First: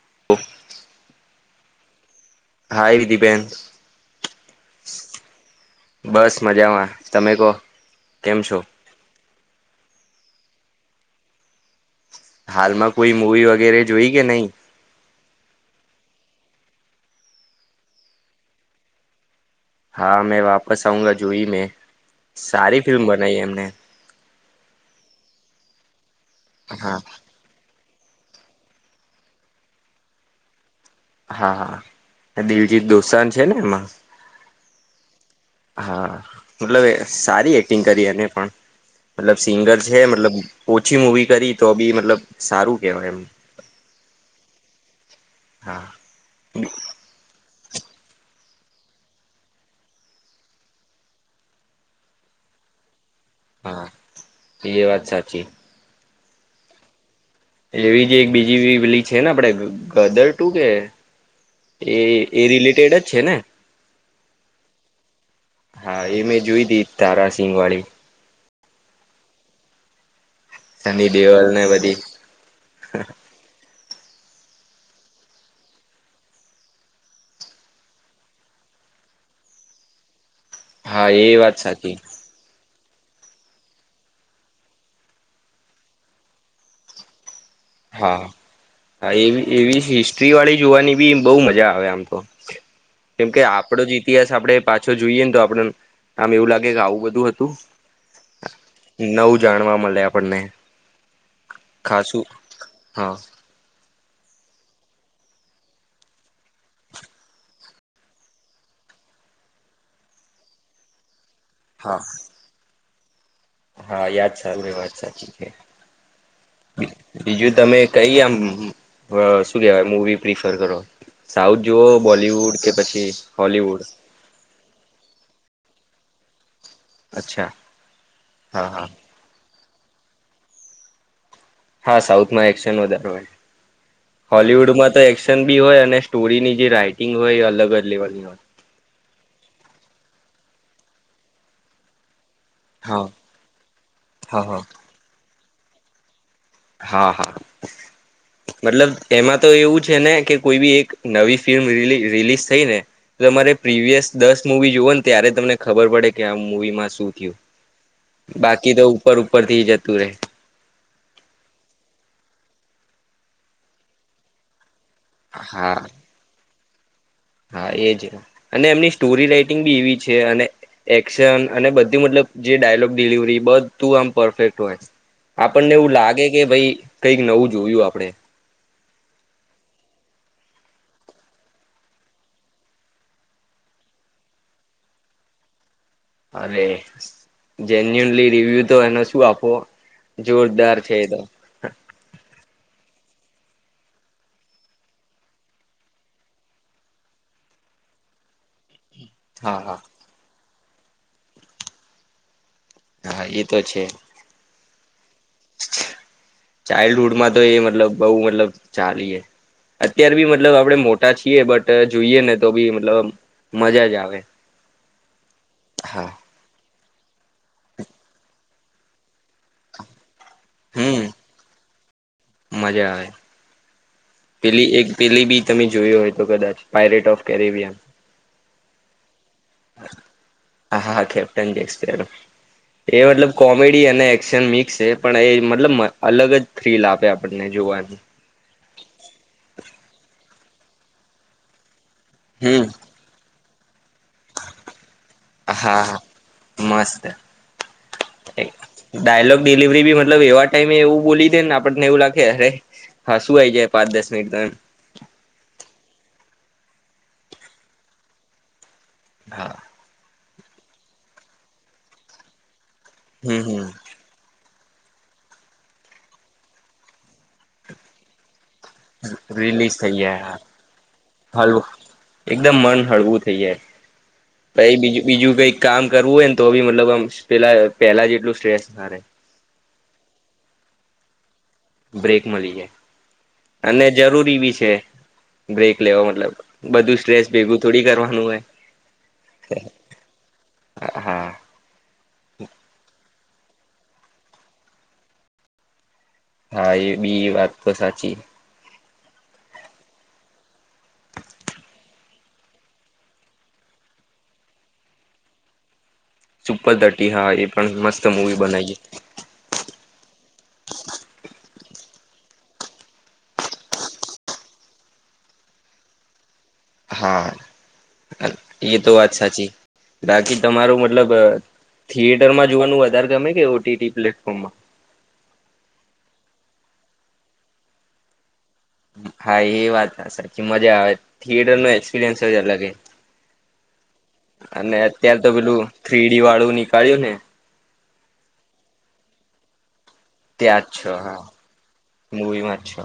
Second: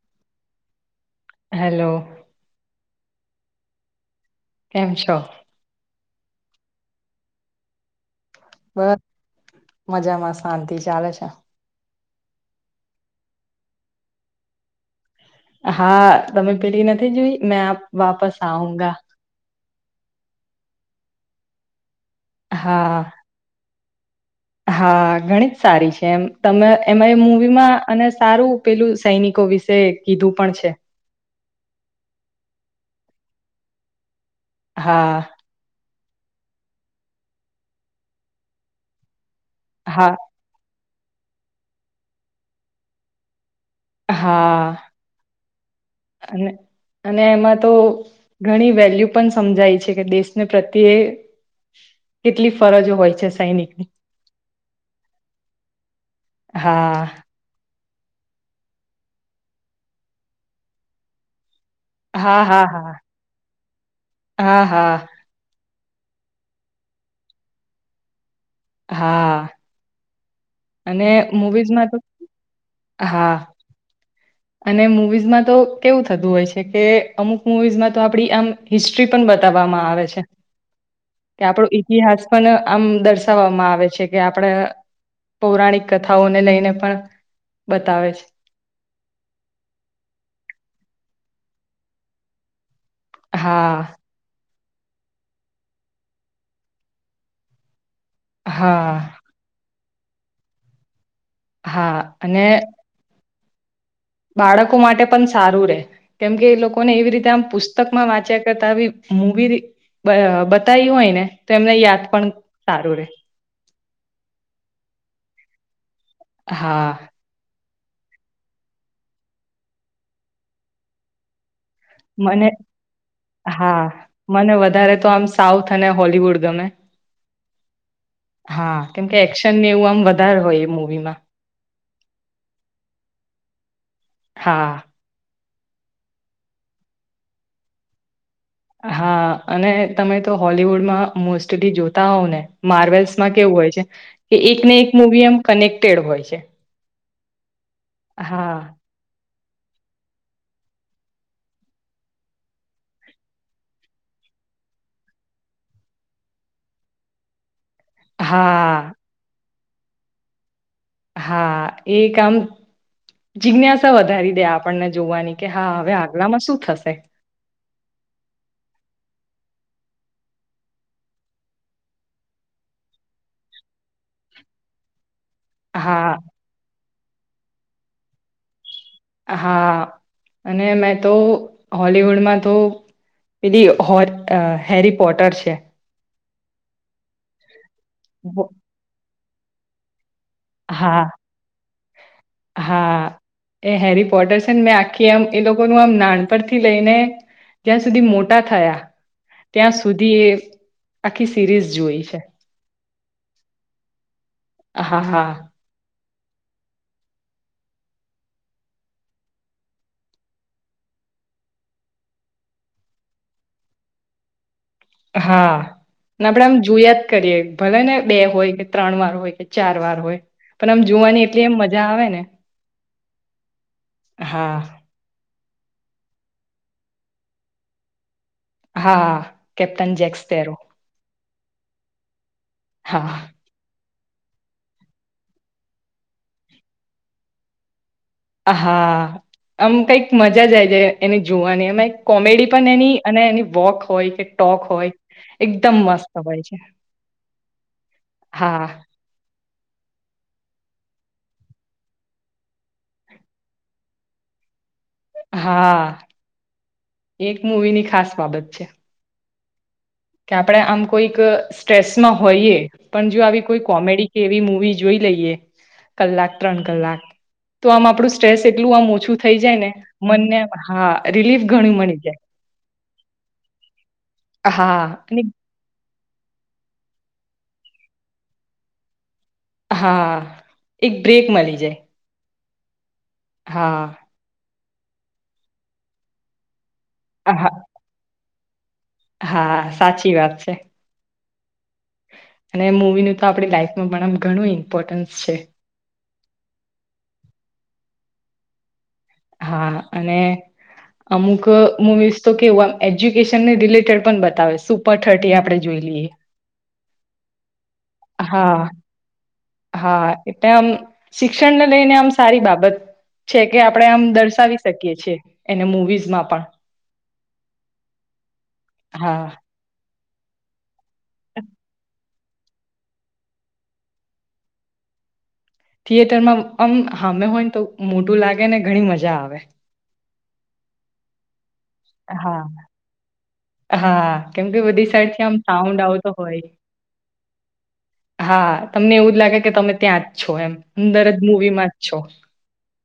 [unintelligible] Hello. Hi વિધીબેન. કેમ છો બસ મજામાં તમે કહો કેમ છો. બસ મજામાં શાંતિ ચાલે છે. હાલમાં કોઈ મુવી વગેરે જોઈ કે નય હા તમે પેલી નથી જોઈ મેં વાપસ આઉંગા હા મેં વાપસ આઉગા જોઈ મેં સારી હા ફિલ્મ બનાવી એમને હા ઘણી જ સારી છે, એમ તમે હા એમાં એ મુવીમાં અને સારું પેલું સૈનિકો વિશે કીધું પણ છે. હા દિલજીત દોસાન છે ને એમાં હા હા મતલબ સારી એક્ટિંગ કરી એને પણ મતલબ સિંગર છે, હા મતલબ. ઓછી મૂવી કરી તો બી મતલબ સારું કેહેવાય એમ હા હા અને અને એમાં તો ઘણી વેલ્યુ પણ સમજાય છે કે દેશને પ્રત્યે કેટલી ફરજો હોય છે. સૈનિકની હા એ વાત સાચી. હા એવી જે એક બીજી બી પેલી છે, ને આપણે ગદર ટુ કે એ એ હા હા હા રિલેટેડ જ છે, ને હા હા હા એ મેં જોય તી તારાસિંગ વાળી હા સની અને દેઓલ ને મુવીઝમાં બધી તો હા અને મુવીઝમાં તો કેવું થતું હોય છે કે અમુક મુવીઝમાં તો આપડી આમ હિસ્ટ્રી પણ બતાવામાં આવે છે હા એ કે વાત આપણો સાચી ઈતિહાસ પણ આમ દર્શાવવામાં આવે છે કે આપણે પૌરાણિક કથાઓને લઈને પણ બતાવે હા છે. હા એવી એવી હિસ્ટ્રી વાળી જોવાની બી બહુ મજા આવે આમ તો કેમ કે હા આપડો જ ઈતિહાસ આપડે પાછો જોઈએ ને તો આપડ આમ એવું લાગે કે આવું બધું હતું હા નવું જાણવા મલે આપણને. હા ખાસું અને હા. બાળકો માટે પન સારું રે કેમકે એ લોકોને એવી રીતે આમ પુસ્તક માં વાંચ્યા કરતા આવી મુવી બ બતાય હોય ને તો એમને હા યાદ પણ સારું રે હા યાદ સારું રે વાત સાચી છે હા બીજું તમે કઈ આમ અ શું કેવાય મુવી પ્રિફર કરો સાઉથ જુઓ મને બોલીવુડ કે પછી હા હોલીવુડ મને વધારે તો આમ સાઉથ અને હોલીવુડ ગમે અચ્છા હા કેમ કે એક્શન ને એવું આમ વધારે હોય એ મુવીમાં. હા સાઉથમાં એક્શન વધાર હોય હા હોલવુડમાં તો એક્શન બી હોય અને સ્ટોરીની જે રાઈટિંગ હોય એ અલગ જ લેવલની હોય હા અને તમે તો હોલીવુડમાં મોસ્ટલી જોતા હોવ ને હા માર્વેલ્સમાં કેવું હોય છે કે હા એક હા. ને એક મુવી એમ કનેક્ટેડ હોય છે. હા હા હા મતલબ એમાં તો એવું છે ને કે કોઈ બી એક નવી ફિલ્મ રિલી રિલીઝ થઈ ને તમારે પ્રીવિયસ દસ મુવી જોઓ ને ત્યારે તમને ખબર પડે કે આ મુવી માં શું થયું બાકી તો હા ઉપર ઉપર થી જતું રે હા એ કામ આામ જિજ્ઞાસા વધારી દે આપ આપણને જોવાની કે હા હવે આગલામાં શું થશે હા એજ અને એમની સ્ટોરી રાઈટિંગ બી એવી છે અને એક્શન અને બધું મતલબ જે ડાયલોગ ડિલિવરી બધું આમ પરફેક્ટ હોય આપણને એવું હા લાગે કે ભાઈ કઈક નવું જોયું આપડે હા, અને મેં તો હોલીવુડમાં તો પેલી હો હેરી પોટર છે. અરે જેન્યુનલી વ રિવ્યુ તો એનો શું આપો જોરદાર છે હા એ તો. હા એ હેરી પોટર્સન મેં આખી એમ એ લોકોનું આમ નાનપથી લઈને જ્યાં સુધી મોટા થયા હા ત્યાં હા સુધી એ આખી સિરીઝ જોઈ છે. હા એ તો છે. હા હા ચાઇલ્ડહુડમાં તો એ મતલબ બઉ મતલબ ચાલી અત્યાર બી મતલબ આપડે મોટા છીએ, બટ જોઈએ ને તો બી મતલબ મજા જ આવે. હા. હા આપડે આમ જોયા જ કરીએ, ભલેને બે હોય કે ત્રણ વાર હોય કે, ચાર વાર હોય. પણ આમ હમ જોવાની એટલી એમ મજા આવે ને. મજા આવે હા પેલી એક પેલી બી તમે જોયો હોય તો કદાચ પાયરેટ ઓફ કેરેવિયન હા કેપ્ટન જેક્સપેરો હા હા કેપ્ટન જેક્સપિયર એ હા મતલબ કોમેડ ડી અને એશન મિક્સ છે. પણ એ મતલબ અલગ જ થ્રીલ આપે આપને જોવાનું હા આમ કઈક મજા જ આઇ જઈ, એને જોવાની અમાં કોમેડી હમ પણ એની અને એની વોક હોય કે ટોક હોય, એકદમ મસ્ત હોય છે. હા ડાયલો ડિલિવરી બી મતલબ એવા ટાઈમે એવું બોલી દે ને, આપણને એવું લાગે અરે હા શું આવી જાય પાંચ દસ મિનિટ દન હા એક મુવી ની ખાસ બાબત છે. હા. કે આપણે આમ કોઈક સ્ટ્રેસમાં હોઈએ, પણ જો હમ આવી કોઈ હમ કોમેડી કે એવી મુવી જોઈ લઈએ. કલાક ત્રણ કલાક તો આમ આપડું સ્ટ્રેસ એટલું આમ ઓછું થઈ જાય ને, રિલીઝ થઈ જાય મનનેમ હા, રિલીફ હલવું ઘણી મળી જાય. એકદમ મન હળવું થઈ જાય. પછી હા. બીજું અને બીજું કઈક કામ કરવું હોય ને તો બી મતલબમ પેલા પેલા જ એટલું સ્ટ્રેસ નારે હા, એક બ્રેક મળી જાય બ્રેક મળી જાય. હા અને જરૂરી બી છે. બ્રેક લેવા મતલબ બધું સ્ટ્રેસ હા ભેગું થોડી કરવાનું હોય. હા સાચી વાત છે. હા અને મૂવીનું તો આપણી લાઈફમાં પણ આ ઘણું ઇમ્પોર્ટન્સ છે. હા એ બી વાત તો સાચી હા અને અમુક મુવીઝ તો કેવું, આમ એજ્યુકેશનને રિલેટેડ પણ બતાવે સુપર થર્ટી આપણે જોઈ લઈએ પર ધટી હા એ પણ મસ્ત મુવી હા બનાવી હા એટલે આમ શિક્ષણને લઈને આમ સારી બાબ બત છે, કે આપણે આમ દર્શાવી શકીએ છીએ એને મવીઝમાં પણ હા એ તો વાત હા સાચી. બાકી તમારું મતલબ થિયેટરમાં જોવાનું વધારે ગમે? કે ઓટીટી પ્લેટફોર્મમાં? થિયેટરમાં અ આમ હામે હોય ને તો મોટું લાગે ને ઘણી મજા આવે. હા એ વાર્તા સાચી. મજા આવે થિયેટર નો એક્સપિરિયન્સ જ હા અલગ હા કેમ કે અને બધી અત્ય્યારે સાઈડથી તો આમ પેલું સાઉન્ડ આવતો થ્રીડી હોય. વાળું નીકળ્યું ને હા તમને એવું જ લાગે કે તમે ત્યાં જ છો એમ ત્યાં છો અંદર જ હા મુવી માં જ છો. મૂવીમાં જ છો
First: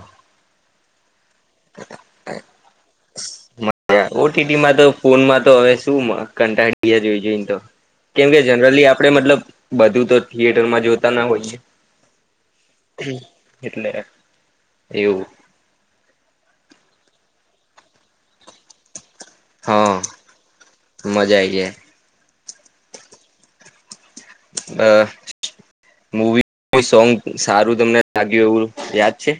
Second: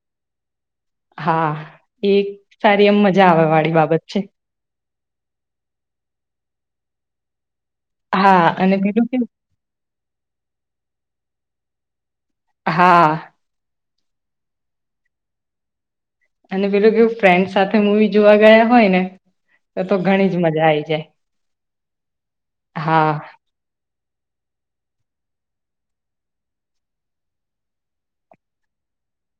હા એ સારી એમ મજા આવે વાળી બાબત છે. ઓટીટીમાં તો ફોનમાં તો હવે શું કંટાળડીયા જોઈ જોઈને તો કેમકે હા અને જનરલી બીજું આપડે કેવું મતલબ બધું તો થિયેટરમાં જોતા ના હોઈએ. હા એટલે એવું અને પેલુ કેવું ફ્રેન્ડ સાથે મુવી જોવા ગયા હોય ને તો હા તો ઘણી જ મજા આઈ જાય. મજા આઈ હા. હ. મૂવી સોંગ સારું તમને લાગ્યું એવું યાદ છે.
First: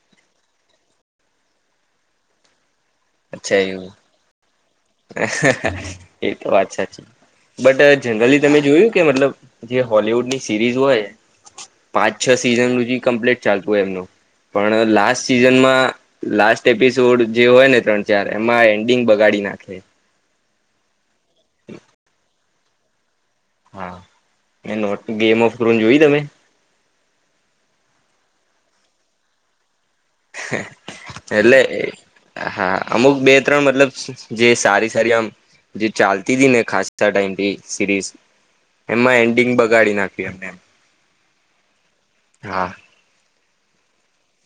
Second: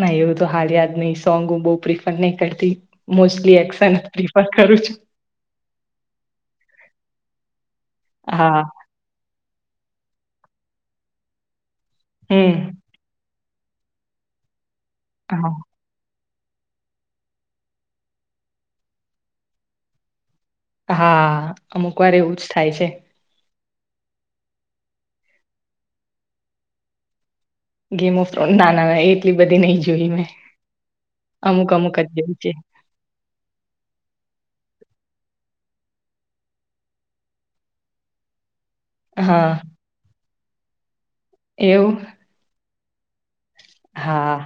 ના એવું તો હાલ યાદ નહી સોંગું બહ પ્રિફર નહી કરતી અચ્છા મોસ્ટલી એવું એશન પ્રફર એ તો વાત સાચી બટ જનરલી તમે હા જોયું કે મતલબ જે હોલવુડની સિરીઝ હોય પાંચ છ હમ સિઝન કમ્પ્લીટ ચાલતું હોય એમનું પણ લાસ્ટ હા સિઝનમાં લાસ્ટ એપિસોડ જે હોય ને ત્રણ ચાર એમાં એન્ડિંગ બગાડી નાખે. હા અમુક વાર એવું જ થાય છે. હા મે નોટ ગેમ ઓફ કર જોય તમે? ગેમ ઓફ ના ના એટલી બધી નહી. જોઈ મેં એટલે અમુક અમુક જ જોઈ છે. હા અમુક બે ત્રણ મતલબ જે સારી આમ જે ચાલતી હતી ને ખાસ ટાઈમથી સિરીઝ એમાં એન્ડિંગ હા બગાડી નાખ્યું એમને એ એવું હા હા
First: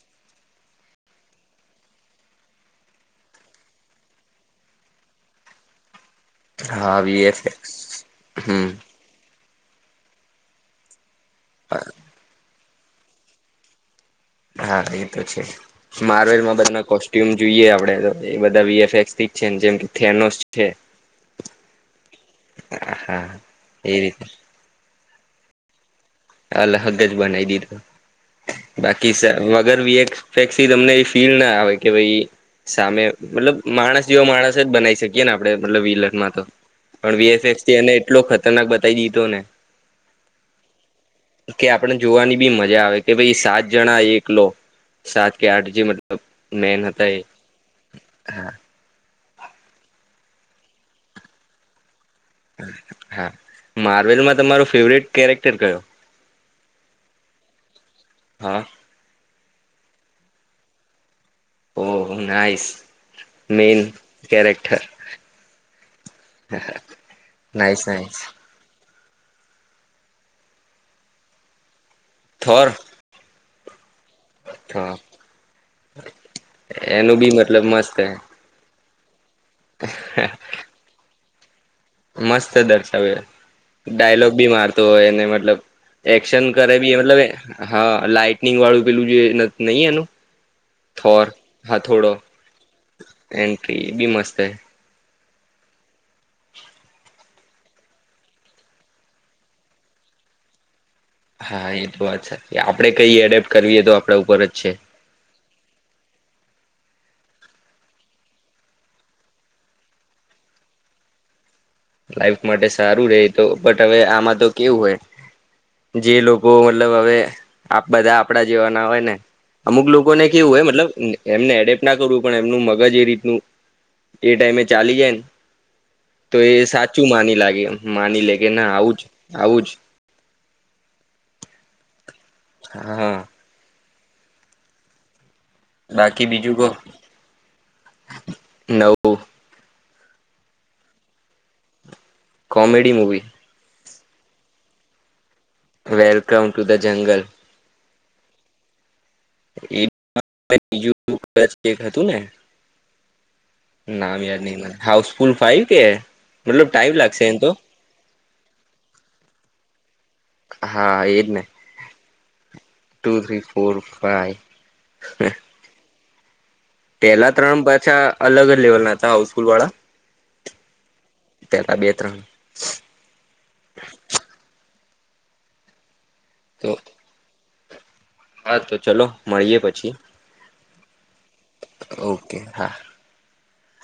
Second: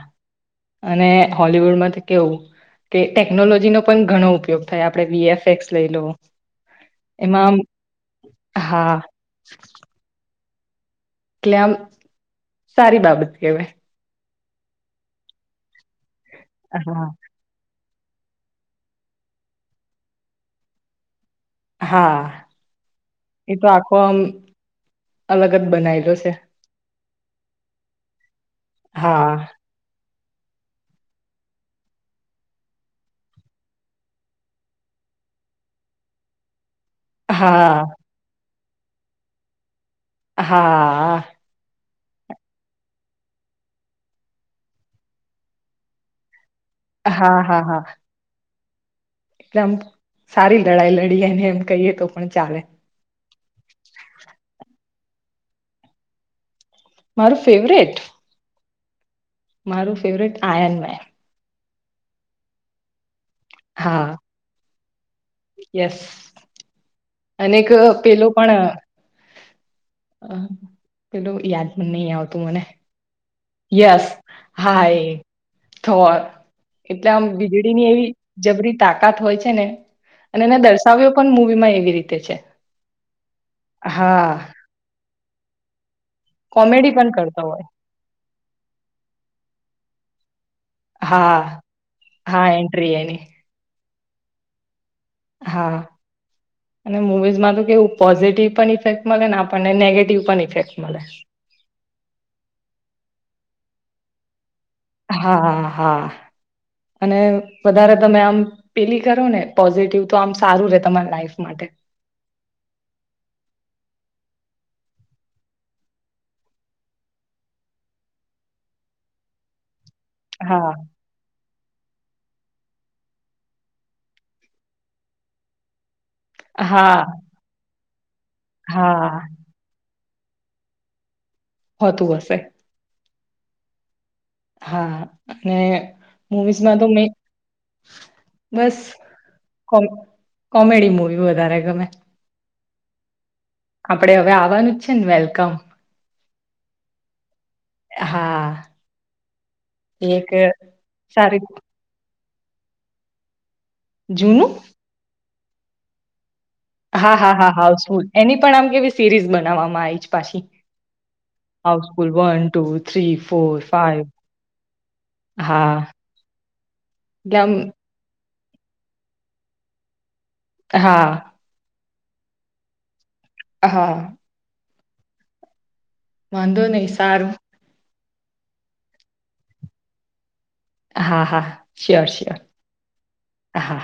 અને હોલવુડમાંથી કેવું કે ટેકનોલોજીનો પણ ઘણો ઉપયોગ થાય આપડણે વીએફએક્સ લઈ લો હા વી એફ એક્સ હમ સ એટલે આમ સારી બાબત કેવાય. હા એ તો છે મારર્લ અમાં બધા હા કોસ્ટ્યુમ જોઈએ આપડે એ બધા વી એફ એક્સ થી છે જેમ કે થેનોસ છે. હા હા એ તો આખો આમ અલગ જ બનાવી દ અલગ જ બનાવી દીધો બાકી સ હા વગર વી એક ફેક્સ તમને એ ફીલ ના આવે કે ભઈ સામે મતલબ માણસ જેવો માણસ જ બનાવી શકીએ ને આપડે મતલબ વિલખ માં તો પણ વીએફએક્સ થી હા એને એટલો ખતરનાક બતાવી દીધો ને હા આપને જોવાની બી મજા આવે કે ભાઈ સાત જણા એકલો સાત કે આઠ જે મતલબ મેન હતા એ એટલેઅમ સારી લડાઈ લડી એને એમ કહીએ તો પણ ચાલે હા માર્વેલમાં તમારો ફેવરેટ કેરેક્ટર કયો મારું ફેવરેટ હ મારું ફેવરેટ આયન્વય ઓહ હ નાઈસ મેન હા કેરેક્ટર યસ અનેક નાઈસ નાઈસ પેલો પણ અહ પેલું યાદ પણ નહી આવતું મને થોર યસ હા એ થવા એટલે એનું આમ બી મતલબ વીજળી ની મસ્ત એવી હે. જબરી તાકાત હોય છે ને અને એને દર્શાવ્યો પણ મુવી માં મસ્ત દર્શાવે, હા ડાયલોગ બી મારતો હોય અને મતલબ એક્શન કરે કોમેડી બી પણ મતલબ કરતા હોય હ‌ લાાઈટનિંગ વાળું પેલું જે નહી એનું થોર હા થોડો હા એન્ટ્રી એની એન્ટ્રી બી મસ્ત હે હા અને મુવીઝમાં તો કેવુ પોઝિટિવ પણ ઇફેક મલેને આપણ ને નેેગેટીવ પણ ઇફેક્ટ મળે હા એ તો વાત સાચી આપડે કઈ એડેપ્ટ કરવીએ તો આપડા ઉપર જ છે. હા હા અને વધારે તમે આમ પેલી કરો ને પોઝિટિવ તો આમ સારું રે તમારી લાઈફ માટે લાઈફ માટે સારું રેય તો બટ હવે આમાં તો કેવું હોય જે લોકો મતલબ હવે આપ બધા‌ આપડા જેવાના હોય ને અમુક લોકોને કેવું હોય હા મતલબ એમને એડેપટ ના કરું પણ એમનું મગજ એ રીતનું એ ટાઈમે ચાલી જાય ને તો એ હા સાચું માની લાગે માની લે કે ના આવું જ હા આવું જ હોતું હશે હા હા અને બાકી બીજું કો મુવીઝમાં તો મે બસ નવું કો કોમેડી મુવી વધારે ગમે કોમેડી મુવી આપડે હવે આવવાનું જ છે ને welcome welcome to the jungle હા એ [unintelligible] બીજુ સારી એક હતું ને નામ જૂનું યાદ [unintelligible] હાઉસફુલ ફાઈવ કે મતલબ ટાઈમ હા લાગશે હા એમ તો હા હાઉલ એની પણ આમ કેવી સિરીઝ બનાવવામાં આવી છે. પાછી હા એજ ને Housefull one two three four five હા. પહેલા એટલે આમ ત્રણ પાછા અલગ જ લેવલ ના હતા હાઉસફુલ વાળા હા [unintelligible] હા. વાંધો તો નહી સારું હા તો ચલો મળીયે પછી. હા હા શ્યોર ઓકે શ્યોર હા હા.